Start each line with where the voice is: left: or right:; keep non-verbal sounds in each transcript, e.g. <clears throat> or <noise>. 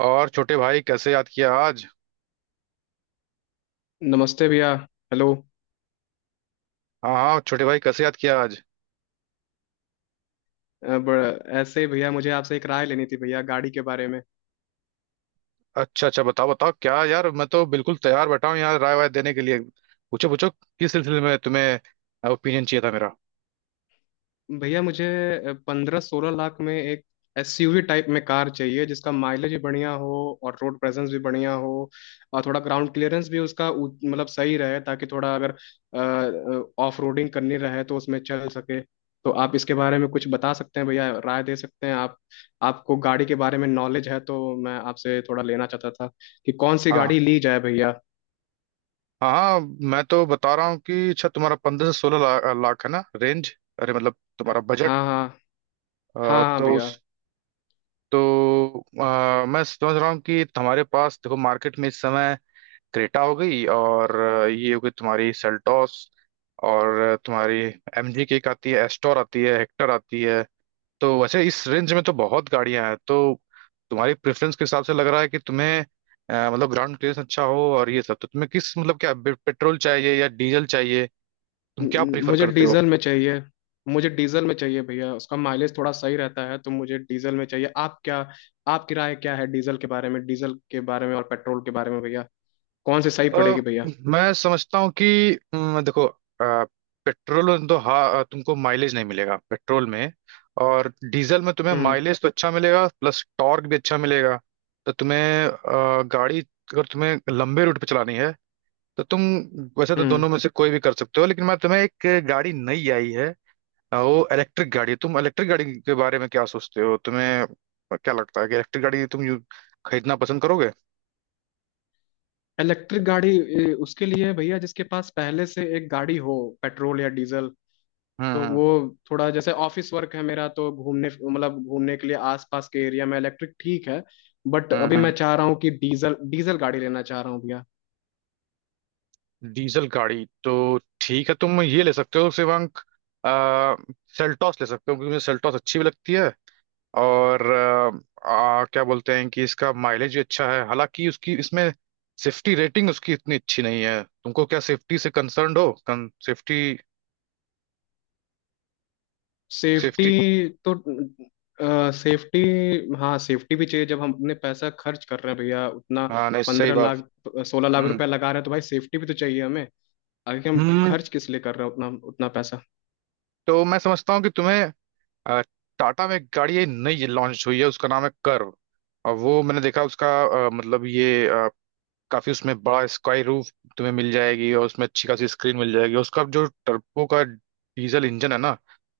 right: और छोटे भाई कैसे याद किया आज?
left: नमस्ते भैया। हेलो।
right: हाँ हाँ, छोटे भाई कैसे याद किया आज?
left: ऐसे ही भैया, मुझे आपसे एक राय लेनी थी भैया, गाड़ी के बारे में।
right: अच्छा अच्छा, बताओ बताओ, क्या यार मैं तो बिल्कुल तैयार बैठा हूँ यार राय वाय देने के लिए। पूछो पूछो, किस सिलसिले में तुम्हें ओपिनियन चाहिए था मेरा?
left: भैया मुझे 15-16 लाख में एक एसयूवी टाइप में कार चाहिए, जिसका माइलेज भी बढ़िया हो और रोड प्रेजेंस भी बढ़िया हो। और थोड़ा ग्राउंड क्लियरेंस भी उसका मतलब सही रहे ताकि थोड़ा अगर ऑफ रोडिंग करनी रहे तो उसमें चल सके। तो आप इसके बारे में कुछ बता सकते हैं भैया, राय दे सकते हैं आप? आपको गाड़ी के बारे में नॉलेज है तो मैं आपसे थोड़ा लेना चाहता था कि कौन सी
right: हाँ।
left: गाड़ी ली जाए भैया।
right: हाँ हाँ। मैं तो बता रहा हूँ कि अच्छा, तुम्हारा 15 से 16 लाख है ना रेंज, अरे मतलब तुम्हारा बजट।
left: हाँ हाँ। हाँ हाँ
right: तो
left: भैया।
right: उस, तो मैं समझ रहा हूँ कि तुम्हारे पास देखो मार्केट में इस समय क्रेटा हो गई, और ये हो गई तुम्हारी सेल्टॉस, और तुम्हारी एमजी की एक आती है, एस्टोर आती है, हेक्टर आती है। तो वैसे इस रेंज में तो बहुत गाड़ियां हैं, तो तुम्हारी प्रेफरेंस के हिसाब से लग रहा है कि तुम्हें मतलब ग्राउंड क्लियरेंस अच्छा हो और ये सब। तो तुम्हें किस, मतलब क्या पेट्रोल चाहिए या डीजल चाहिए, तुम क्या
left: न-
right: प्रीफर
left: मुझे
right: करते हो?
left: डीजल में चाहिए। मुझे डीजल में चाहिए भैया, उसका माइलेज थोड़ा सही रहता है तो मुझे डीजल में चाहिए। आप क्या, आपकी राय क्या है डीजल के बारे में, डीजल के बारे में और पेट्रोल के बारे में भैया? कौन सी सही
right: अ,
left: पड़ेगी भैया?
right: मैं समझता हूँ कि देखो, पेट्रोल तो हाँ, तुमको माइलेज नहीं मिलेगा पेट्रोल में, और डीजल में तुम्हें
left: हम्म।
right: माइलेज तो अच्छा मिलेगा प्लस टॉर्क भी अच्छा मिलेगा। तो तुम्हें गाड़ी अगर तुम्हें लंबे रूट पे चलानी है, तो तुम, वैसे तो
left: हम्म।
right: दोनों में से कोई भी कर सकते हो, लेकिन मैं तुम्हें एक गाड़ी नई आई है, वो इलेक्ट्रिक गाड़ी है। तुम इलेक्ट्रिक गाड़ी के बारे में क्या सोचते हो, तुम्हें क्या लगता है कि इलेक्ट्रिक गाड़ी तुम खरीदना पसंद करोगे?
left: इलेक्ट्रिक गाड़ी उसके लिए है भैया जिसके पास पहले से एक गाड़ी हो, पेट्रोल या डीजल।
right: हम्म।
left: तो
right: हम्म।
left: वो थोड़ा जैसे ऑफिस वर्क है मेरा तो घूमने, मतलब घूमने के लिए आसपास के एरिया में इलेक्ट्रिक ठीक है। बट
right: हम्म।
left: अभी मैं
right: हम्म।
left: चाह रहा हूँ कि डीजल डीजल गाड़ी लेना चाह रहा हूँ भैया।
right: डीजल गाड़ी तो ठीक है, तुम ये ले सकते हो शिवांक। आ, सेल्टॉस ले सकते हो क्योंकि मुझे सेल्टॉस अच्छी भी लगती है, और क्या बोलते हैं कि इसका माइलेज भी अच्छा है, हालांकि उसकी इसमें सेफ्टी रेटिंग उसकी इतनी अच्छी नहीं है। तुमको क्या सेफ्टी से कंसर्न्ड हो, सेफ्टी?
left: Safety
right: safety.
left: तो, सेफ्टी, हाँ सेफ्टी भी चाहिए जब हम अपने पैसा खर्च कर रहे हैं भैया उतना।
right: हाँ नहीं, सही
left: पंद्रह
right: बात।
left: लाख सोलह लाख
right: हम्म
left: रुपया लगा रहे हैं तो भाई सेफ्टी भी तो चाहिए हमें। आगे हम
right: हम्म,
left: खर्च किस लिए कर रहे हैं उतना उतना पैसा।
right: तो मैं समझता हूँ कि तुम्हें अ, टाटा में एक गाड़ी ये नई लॉन्च हुई है, उसका नाम है कर्व, और वो मैंने देखा उसका मतलब ये, काफी उसमें बड़ा स्काई रूफ तुम्हें मिल जाएगी, और उसमें अच्छी खासी स्क्रीन मिल जाएगी। उसका जो टर्बो का डीजल इंजन है ना,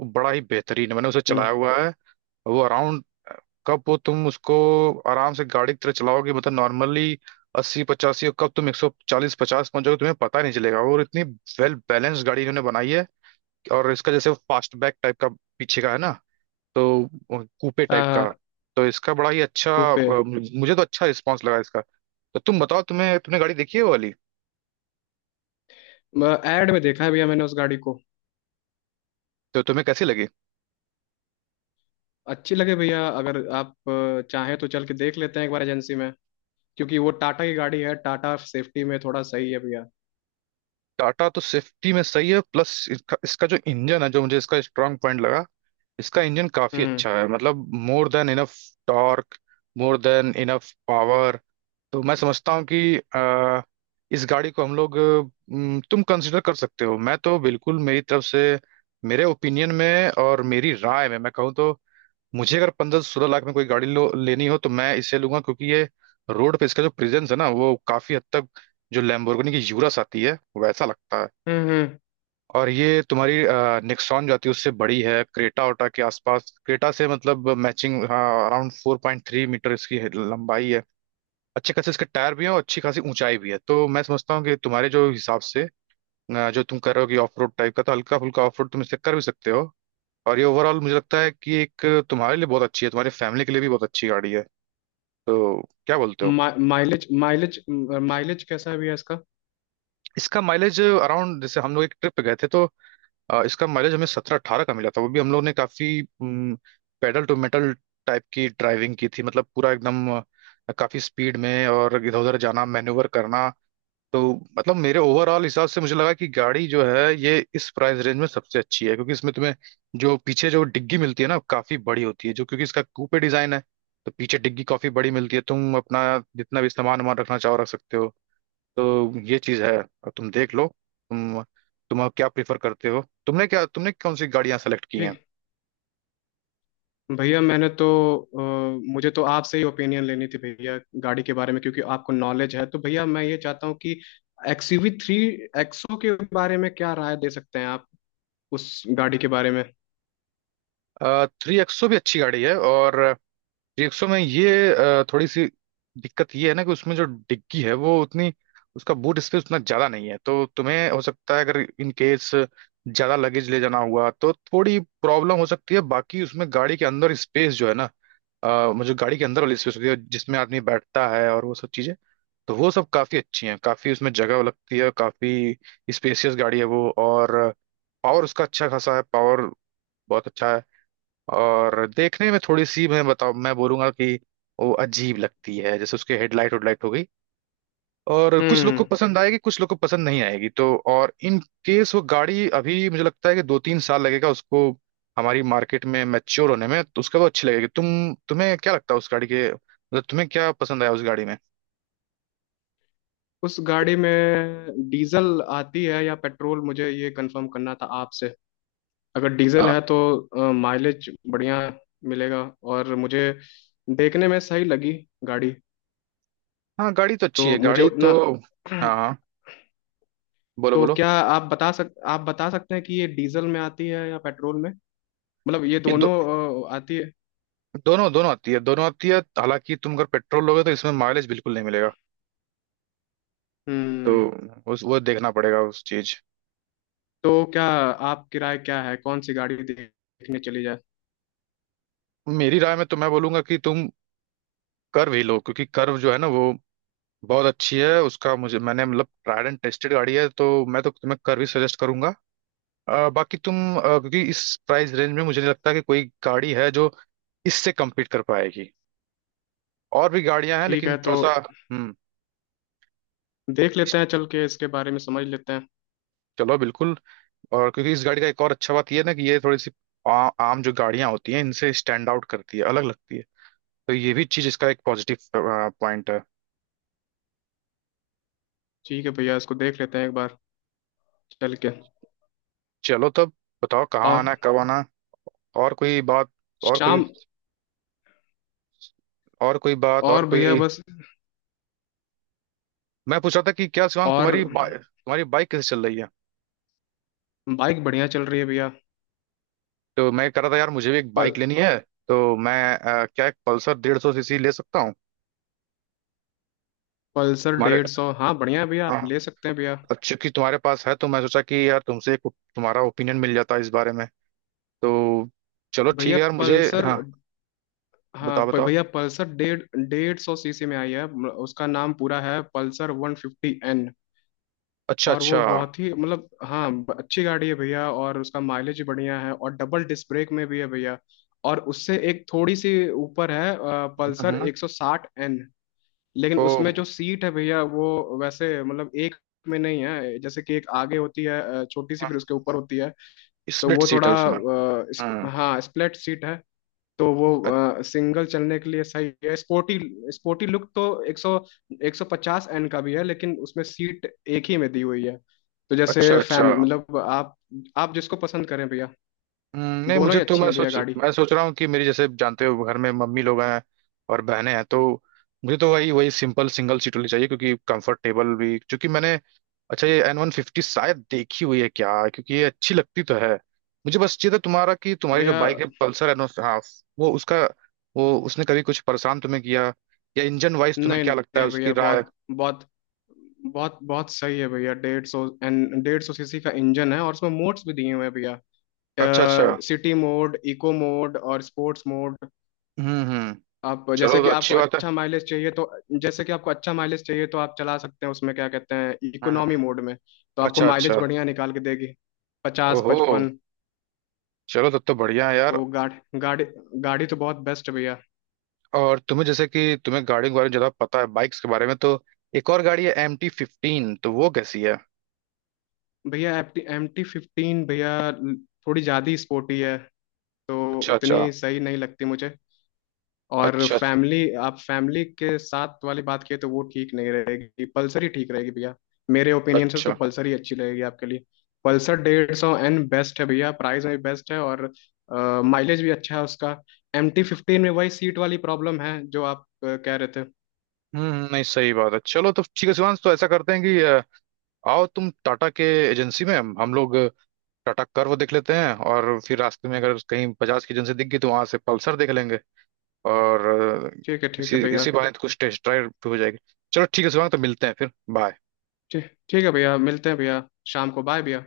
right: वो बड़ा ही बेहतरीन है, मैंने उसे
left: हम्म।
right: चलाया हुआ है। वो अराउंड, कब वो तुम उसको आराम से गाड़ी की तरह चलाओगे मतलब नॉर्मली 80 85, और कब तुम 140 150 पहुंच जाओगे तुम्हें पता नहीं चलेगा, और इतनी वेल बैलेंस्ड गाड़ी इन्होंने बनाई है। और इसका जैसे फास्टबैक टाइप का पीछे का है ना, तो कूपे टाइप का।
left: आ,
right: तो इसका बड़ा ही अच्छा,
left: ऊपे।
right: मुझे तो अच्छा रिस्पॉन्स लगा इसका। तो तुम बताओ, तुम्हें, तुमने गाड़ी देखी है वो वाली,
left: एड में देखा है भैया मैंने उस गाड़ी को।
right: तो तुम्हें कैसी लगी?
left: अच्छी लगे भैया, अगर आप चाहें तो चल के देख लेते हैं एक बार एजेंसी में, क्योंकि वो टाटा की गाड़ी है, टाटा सेफ्टी में थोड़ा सही है भैया।
right: टाटा तो सेफ्टी में सही है, प्लस इसका जो इंजन है जो मुझे इसका स्ट्रांग पॉइंट लगा, इसका इंजन काफी
left: हम्म।
right: अच्छा है, मतलब more than enough torque, more than enough power. तो मैं समझता हूँ कि इस गाड़ी को हम लोग, तुम कंसिडर कर सकते हो, मैं तो बिल्कुल मेरी तरफ से, मेरे ओपिनियन में और मेरी राय में मैं कहूँ तो, मुझे अगर 15 16 लाख में कोई गाड़ी लो लेनी हो तो मैं इसे लूंगा, क्योंकि ये रोड पे इसका जो प्रेजेंस है ना, वो काफी हद तक जो लैम्बोर्गिनी की यूरस आती है, वैसा लगता है।
left: हम्म।
right: और ये तुम्हारी नेक्सॉन जो आती है उससे बड़ी है, क्रेटा ओटा के आसपास, क्रेटा से मतलब मैचिंग। हाँ, अराउंड 4.3 मीटर इसकी लंबाई है। अच्छे खासे इसके टायर भी हैं और अच्छी खासी ऊंचाई भी है, तो मैं समझता हूँ कि तुम्हारे जो हिसाब से, जो तुम कर रहे हो कि ऑफ रोड टाइप का, तो हल्का फुल्का ऑफ रोड तुम इससे कर भी सकते हो। और ये ओवरऑल मुझे लगता है कि एक तुम्हारे लिए बहुत अच्छी है, तुम्हारी फैमिली के लिए भी बहुत अच्छी गाड़ी है। तो क्या बोलते हो?
left: हम्म। माइलेज, माइलेज, माइलेज कैसा है भैया इसका?
right: इसका माइलेज अराउंड, जैसे हम लोग एक ट्रिप पे गए थे तो इसका माइलेज हमें 17 18 का मिला था, वो भी हम लोग ने काफी पेडल टू मेटल टाइप की ड्राइविंग की थी, मतलब पूरा एकदम काफी स्पीड में और इधर उधर जाना मैन्यूवर करना। तो मतलब मेरे ओवरऑल हिसाब से मुझे लगा कि गाड़ी जो है ये, इस प्राइस रेंज में सबसे अच्छी है, क्योंकि इसमें तुम्हें जो पीछे जो डिग्गी मिलती है ना, काफी बड़ी होती है, जो क्योंकि इसका कूपे डिजाइन है, तो पीछे डिग्गी काफी बड़ी मिलती है, तुम अपना जितना भी सामान वामान रखना चाहो रख सकते हो। तो ये चीज है, और तुम देख लो। तुम तुम अब क्या प्रीफर करते हो, तुमने क्या, तुमने कौन सी गाड़ियां सेलेक्ट की
left: ठीक।
right: हैं?
left: भैया मैंने तो, अ, मुझे तो आपसे ही ओपिनियन लेनी थी भैया गाड़ी के बारे में, क्योंकि आपको नॉलेज है। तो भैया मैं ये चाहता हूँ कि एक्सयूवी थ्री एक्सो के बारे में क्या राय दे सकते हैं आप उस गाड़ी के बारे में?
right: थ्री एक्सो भी अच्छी गाड़ी है, और थ्री एक्सो में ये थोड़ी सी दिक्कत ये है ना कि उसमें जो डिग्गी है वो उतनी, उसका बूट स्पेस उतना ज्यादा नहीं है, तो तुम्हें हो सकता है अगर इन केस ज्यादा लगेज ले जाना हुआ तो थोड़ी प्रॉब्लम हो सकती है। बाकी उसमें गाड़ी के अंदर स्पेस जो है ना, मतलब जो गाड़ी के अंदर वाली स्पेस होती है जिसमें आदमी बैठता है और वो सब चीजें, तो वो सब काफी अच्छी हैं, काफी उसमें जगह लगती है, काफी स्पेसियस गाड़ी है वो। और पावर उसका अच्छा खासा है, पावर बहुत अच्छा है। और देखने में थोड़ी सी मैं बताऊँ, मैं बोलूंगा कि वो अजीब लगती है, जैसे उसके हेडलाइट हेडलाइट हो गई, और कुछ लोग को
left: हम्म।
right: पसंद आएगी, कुछ लोग को पसंद नहीं आएगी। तो और इन केस वो गाड़ी अभी मुझे लगता है कि 2 3 साल लगेगा उसको हमारी मार्केट में मैच्योर होने में, तो उसका वो अच्छी लगेगी। तुम, तुम्हें क्या लगता है उस गाड़ी के, मतलब तुम्हें क्या पसंद आया उस गाड़ी में?
left: उस गाड़ी में डीजल आती है या पेट्रोल, मुझे ये कंफर्म करना था आपसे। अगर डीजल
right: आ,
left: है तो माइलेज बढ़िया मिलेगा। और मुझे देखने में सही लगी गाड़ी।
right: हाँ, गाड़ी तो अच्छी है
left: तो मुझे
right: गाड़ी तो।
left: उतना
right: हाँ
left: <clears throat>
right: हाँ, बोलो
left: तो
right: बोलो,
left: क्या आप बता सक आप बता सकते हैं कि ये डीजल में आती है या पेट्रोल में? मतलब ये
right: ये
left: दोनों आती है?
right: दोनों दोनों आती है, दोनों आती है, हालांकि तुम अगर पेट्रोल लोगे तो इसमें माइलेज बिल्कुल नहीं मिलेगा। तो
left: हम्म।
right: उस वो देखना पड़ेगा उस चीज।
left: तो क्या आप, किराए क्या है, कौन सी गाड़ी देखने चली जाए?
right: मेरी राय में तो मैं बोलूंगा कि तुम कर्व ही लो, क्योंकि कर्व जो है ना, वो बहुत अच्छी है, उसका मुझे, मैंने मतलब ट्राइड एंड टेस्टेड गाड़ी है, तो मैं तो तुम्हें कर्व ही सजेस्ट करूंगा। बाकी तुम, क्योंकि इस प्राइस रेंज में मुझे नहीं लगता कि कोई गाड़ी है जो इससे कम्पीट कर पाएगी। और भी गाड़ियां हैं
left: ठीक
right: लेकिन
left: है तो
right: थोड़ा सा। हम्म।
left: देख लेते
right: इस-
left: हैं चल के, इसके बारे में समझ लेते हैं।
right: चलो बिल्कुल। और क्योंकि इस गाड़ी का एक और अच्छा बात यह है ना कि ये थोड़ी सी आ, आम जो गाड़ियां होती हैं इनसे स्टैंड आउट करती है, अलग लगती है। तो ये भी चीज इसका एक पॉजिटिव पॉइंट है।
left: ठीक है भैया, इसको देख लेते हैं एक बार चल के।
right: चलो तब, बताओ कहाँ
left: और
right: आना है, कब आना है, और कोई बात, और कोई,
left: शाम।
right: और कोई बात, और
left: और भैया
right: कोई।
left: बस।
right: मैं पूछ रहा था कि क्या शिवांग,
left: और
right: तुम्हारी बाइक कैसे चल रही है?
left: बाइक बढ़िया चल रही है भैया।
right: तो मैं कह रहा था यार, मुझे भी एक
left: पल
right: बाइक लेनी है। तो मैं क्या एक पल्सर 150 सीसी ले सकता हूँ?
left: पल्सर
right: तुम्हारे,
left: 150, हाँ बढ़िया है भैया,
right: हाँ,
left: आप ले सकते हैं भैया।
right: अब चूंकि तुम्हारे पास है तो मैं सोचा कि यार तुमसे एक, तुम्हारा ओपिनियन मिल जाता है इस बारे में। तो चलो ठीक
left: भैया
right: है यार, मुझे।
left: पल्सर।
right: हाँ
left: हाँ,
right: बताओ बताओ।
left: भैया पल्सर डेढ़ डेढ़ सौ सीसी में आई है, उसका नाम पूरा है पल्सर 150 एन।
right: अच्छा
left: और
right: अच्छा।
left: वो बहुत ही मतलब, हाँ, अच्छी गाड़ी है भैया, और उसका माइलेज बढ़िया है, और डबल डिस्क ब्रेक में भी है भैया। और उससे एक थोड़ी सी ऊपर है
right: हम्म
left: पल्सर
right: हम्म।
left: 160 एन। लेकिन
right: ओ।
left: उसमें जो सीट है भैया वो, वैसे मतलब एक में नहीं है, जैसे कि एक आगे होती है छोटी सी,
right: हाँ,
left: फिर उसके ऊपर होती है। तो
right: स्प्लिट
left: वो
right: सीट
left: थोड़ा,
right: है उसमें। हम्म।
left: हाँ स्प्लिट सीट है। तो वो
right: अ-
left: सिंगल चलने के लिए सही है, स्पोर्टी। स्पोर्टी लुक तो 100 150 एन का भी है, लेकिन उसमें सीट एक ही में दी हुई है। तो
right: अच्छा
left: जैसे
right: अच्छा।
left: फैम, मतलब आप जिसको पसंद करें भैया।
right: नहीं,
left: दोनों
right: मुझे
left: ही
right: तो,
left: अच्छी
right: मैं
left: हैं भैया
right: सोच,
left: गाड़ी।
right: मैं सोच रहा हूँ कि मेरी जैसे जानते हो, घर में मम्मी लोग हैं और बहनें हैं, तो मुझे तो वही वही सिंपल सिंगल सीट वाली चाहिए क्योंकि कंफर्टेबल भी। क्योंकि मैंने, अच्छा ये एन 150 शायद देखी हुई है क्या, क्योंकि ये अच्छी लगती तो है। मुझे बस चाहिए था तुम्हारा कि तुम्हारी जो
left: भैया
right: बाइक है पल्सर एन, हाँ, वो उसका, वो उसने कभी कुछ परेशान तुम्हें किया, या इंजन वाइज तुम्हें
left: नहीं
right: क्या लगता है
left: नहीं
right: उसकी
left: भैया,
right: राय?
left: बहुत बहुत बहुत बहुत सही है भैया। 150 एन 150 सीसी का इंजन है, और उसमें मोड्स भी दिए हुए हैं भैया।
right: अच्छा अच्छा।
left: सिटी मोड, इको मोड और स्पोर्ट्स मोड।
right: हम्म।
left: आप जैसे
right: चलो तो
left: कि आपको
right: अच्छी बात है।
left: अच्छा माइलेज चाहिए तो, जैसे कि आपको अच्छा माइलेज चाहिए तो आप चला सकते हैं उसमें, क्या कहते हैं,
right: हम्म,
left: इकोनॉमी मोड में। तो आपको
right: अच्छा
left: माइलेज
right: अच्छा।
left: बढ़िया निकाल के देगी, पचास
right: ओहो,
left: पचपन
right: चलो तब तो बढ़िया है यार।
left: तो गाड़ी, गाड़ी, गाड़ी तो बहुत बेस्ट है भैया।
right: और तुम्हें जैसे कि तुम्हें गाड़ियों के बारे में ज्यादा पता है, बाइक्स के बारे में, तो एक और गाड़ी है एम टी 15, तो वो कैसी है?
left: भैया एम टी 15, भैया थोड़ी ज़्यादा ही स्पोर्टी है, तो
right: अच्छा अच्छा।
left: उतनी सही नहीं लगती मुझे। और
right: अच्छा
left: फैमिली, आप फैमिली के साथ वाली बात किए तो वो ठीक नहीं रहेगी, पल्सर ही ठीक रहेगी भैया। मेरे ओपिनियन से तो
right: अच्छा।
left: पल्सर ही अच्छी रहेगी आपके लिए। पल्सर डेढ़ सौ एन बेस्ट है भैया, प्राइस में भी बेस्ट है और माइलेज भी अच्छा है उसका। एम टी फिफ्टीन में वही सीट वाली प्रॉब्लम है, जो आप कह रहे थे।
right: नहीं सही बात है। चलो तो ठीक है शिवांश, तो ऐसा करते हैं कि आओ तुम टाटा के एजेंसी में, हम लोग टाटा कर्व देख लेते हैं, और फिर रास्ते में अगर कहीं बजाज की एजेंसी दिख गई तो वहां से पल्सर देख लेंगे। और
left: ठीक है, ठीक
right: इसी
left: है भैया।
right: इसी बहाने तो कुछ टेस्ट ड्राइव भी हो जाएगी। चलो ठीक है शिवांग, तो मिलते हैं फिर। बाय।
left: ठीक, ठीक है भैया, मिलते हैं भैया। शाम को, बाय भैया।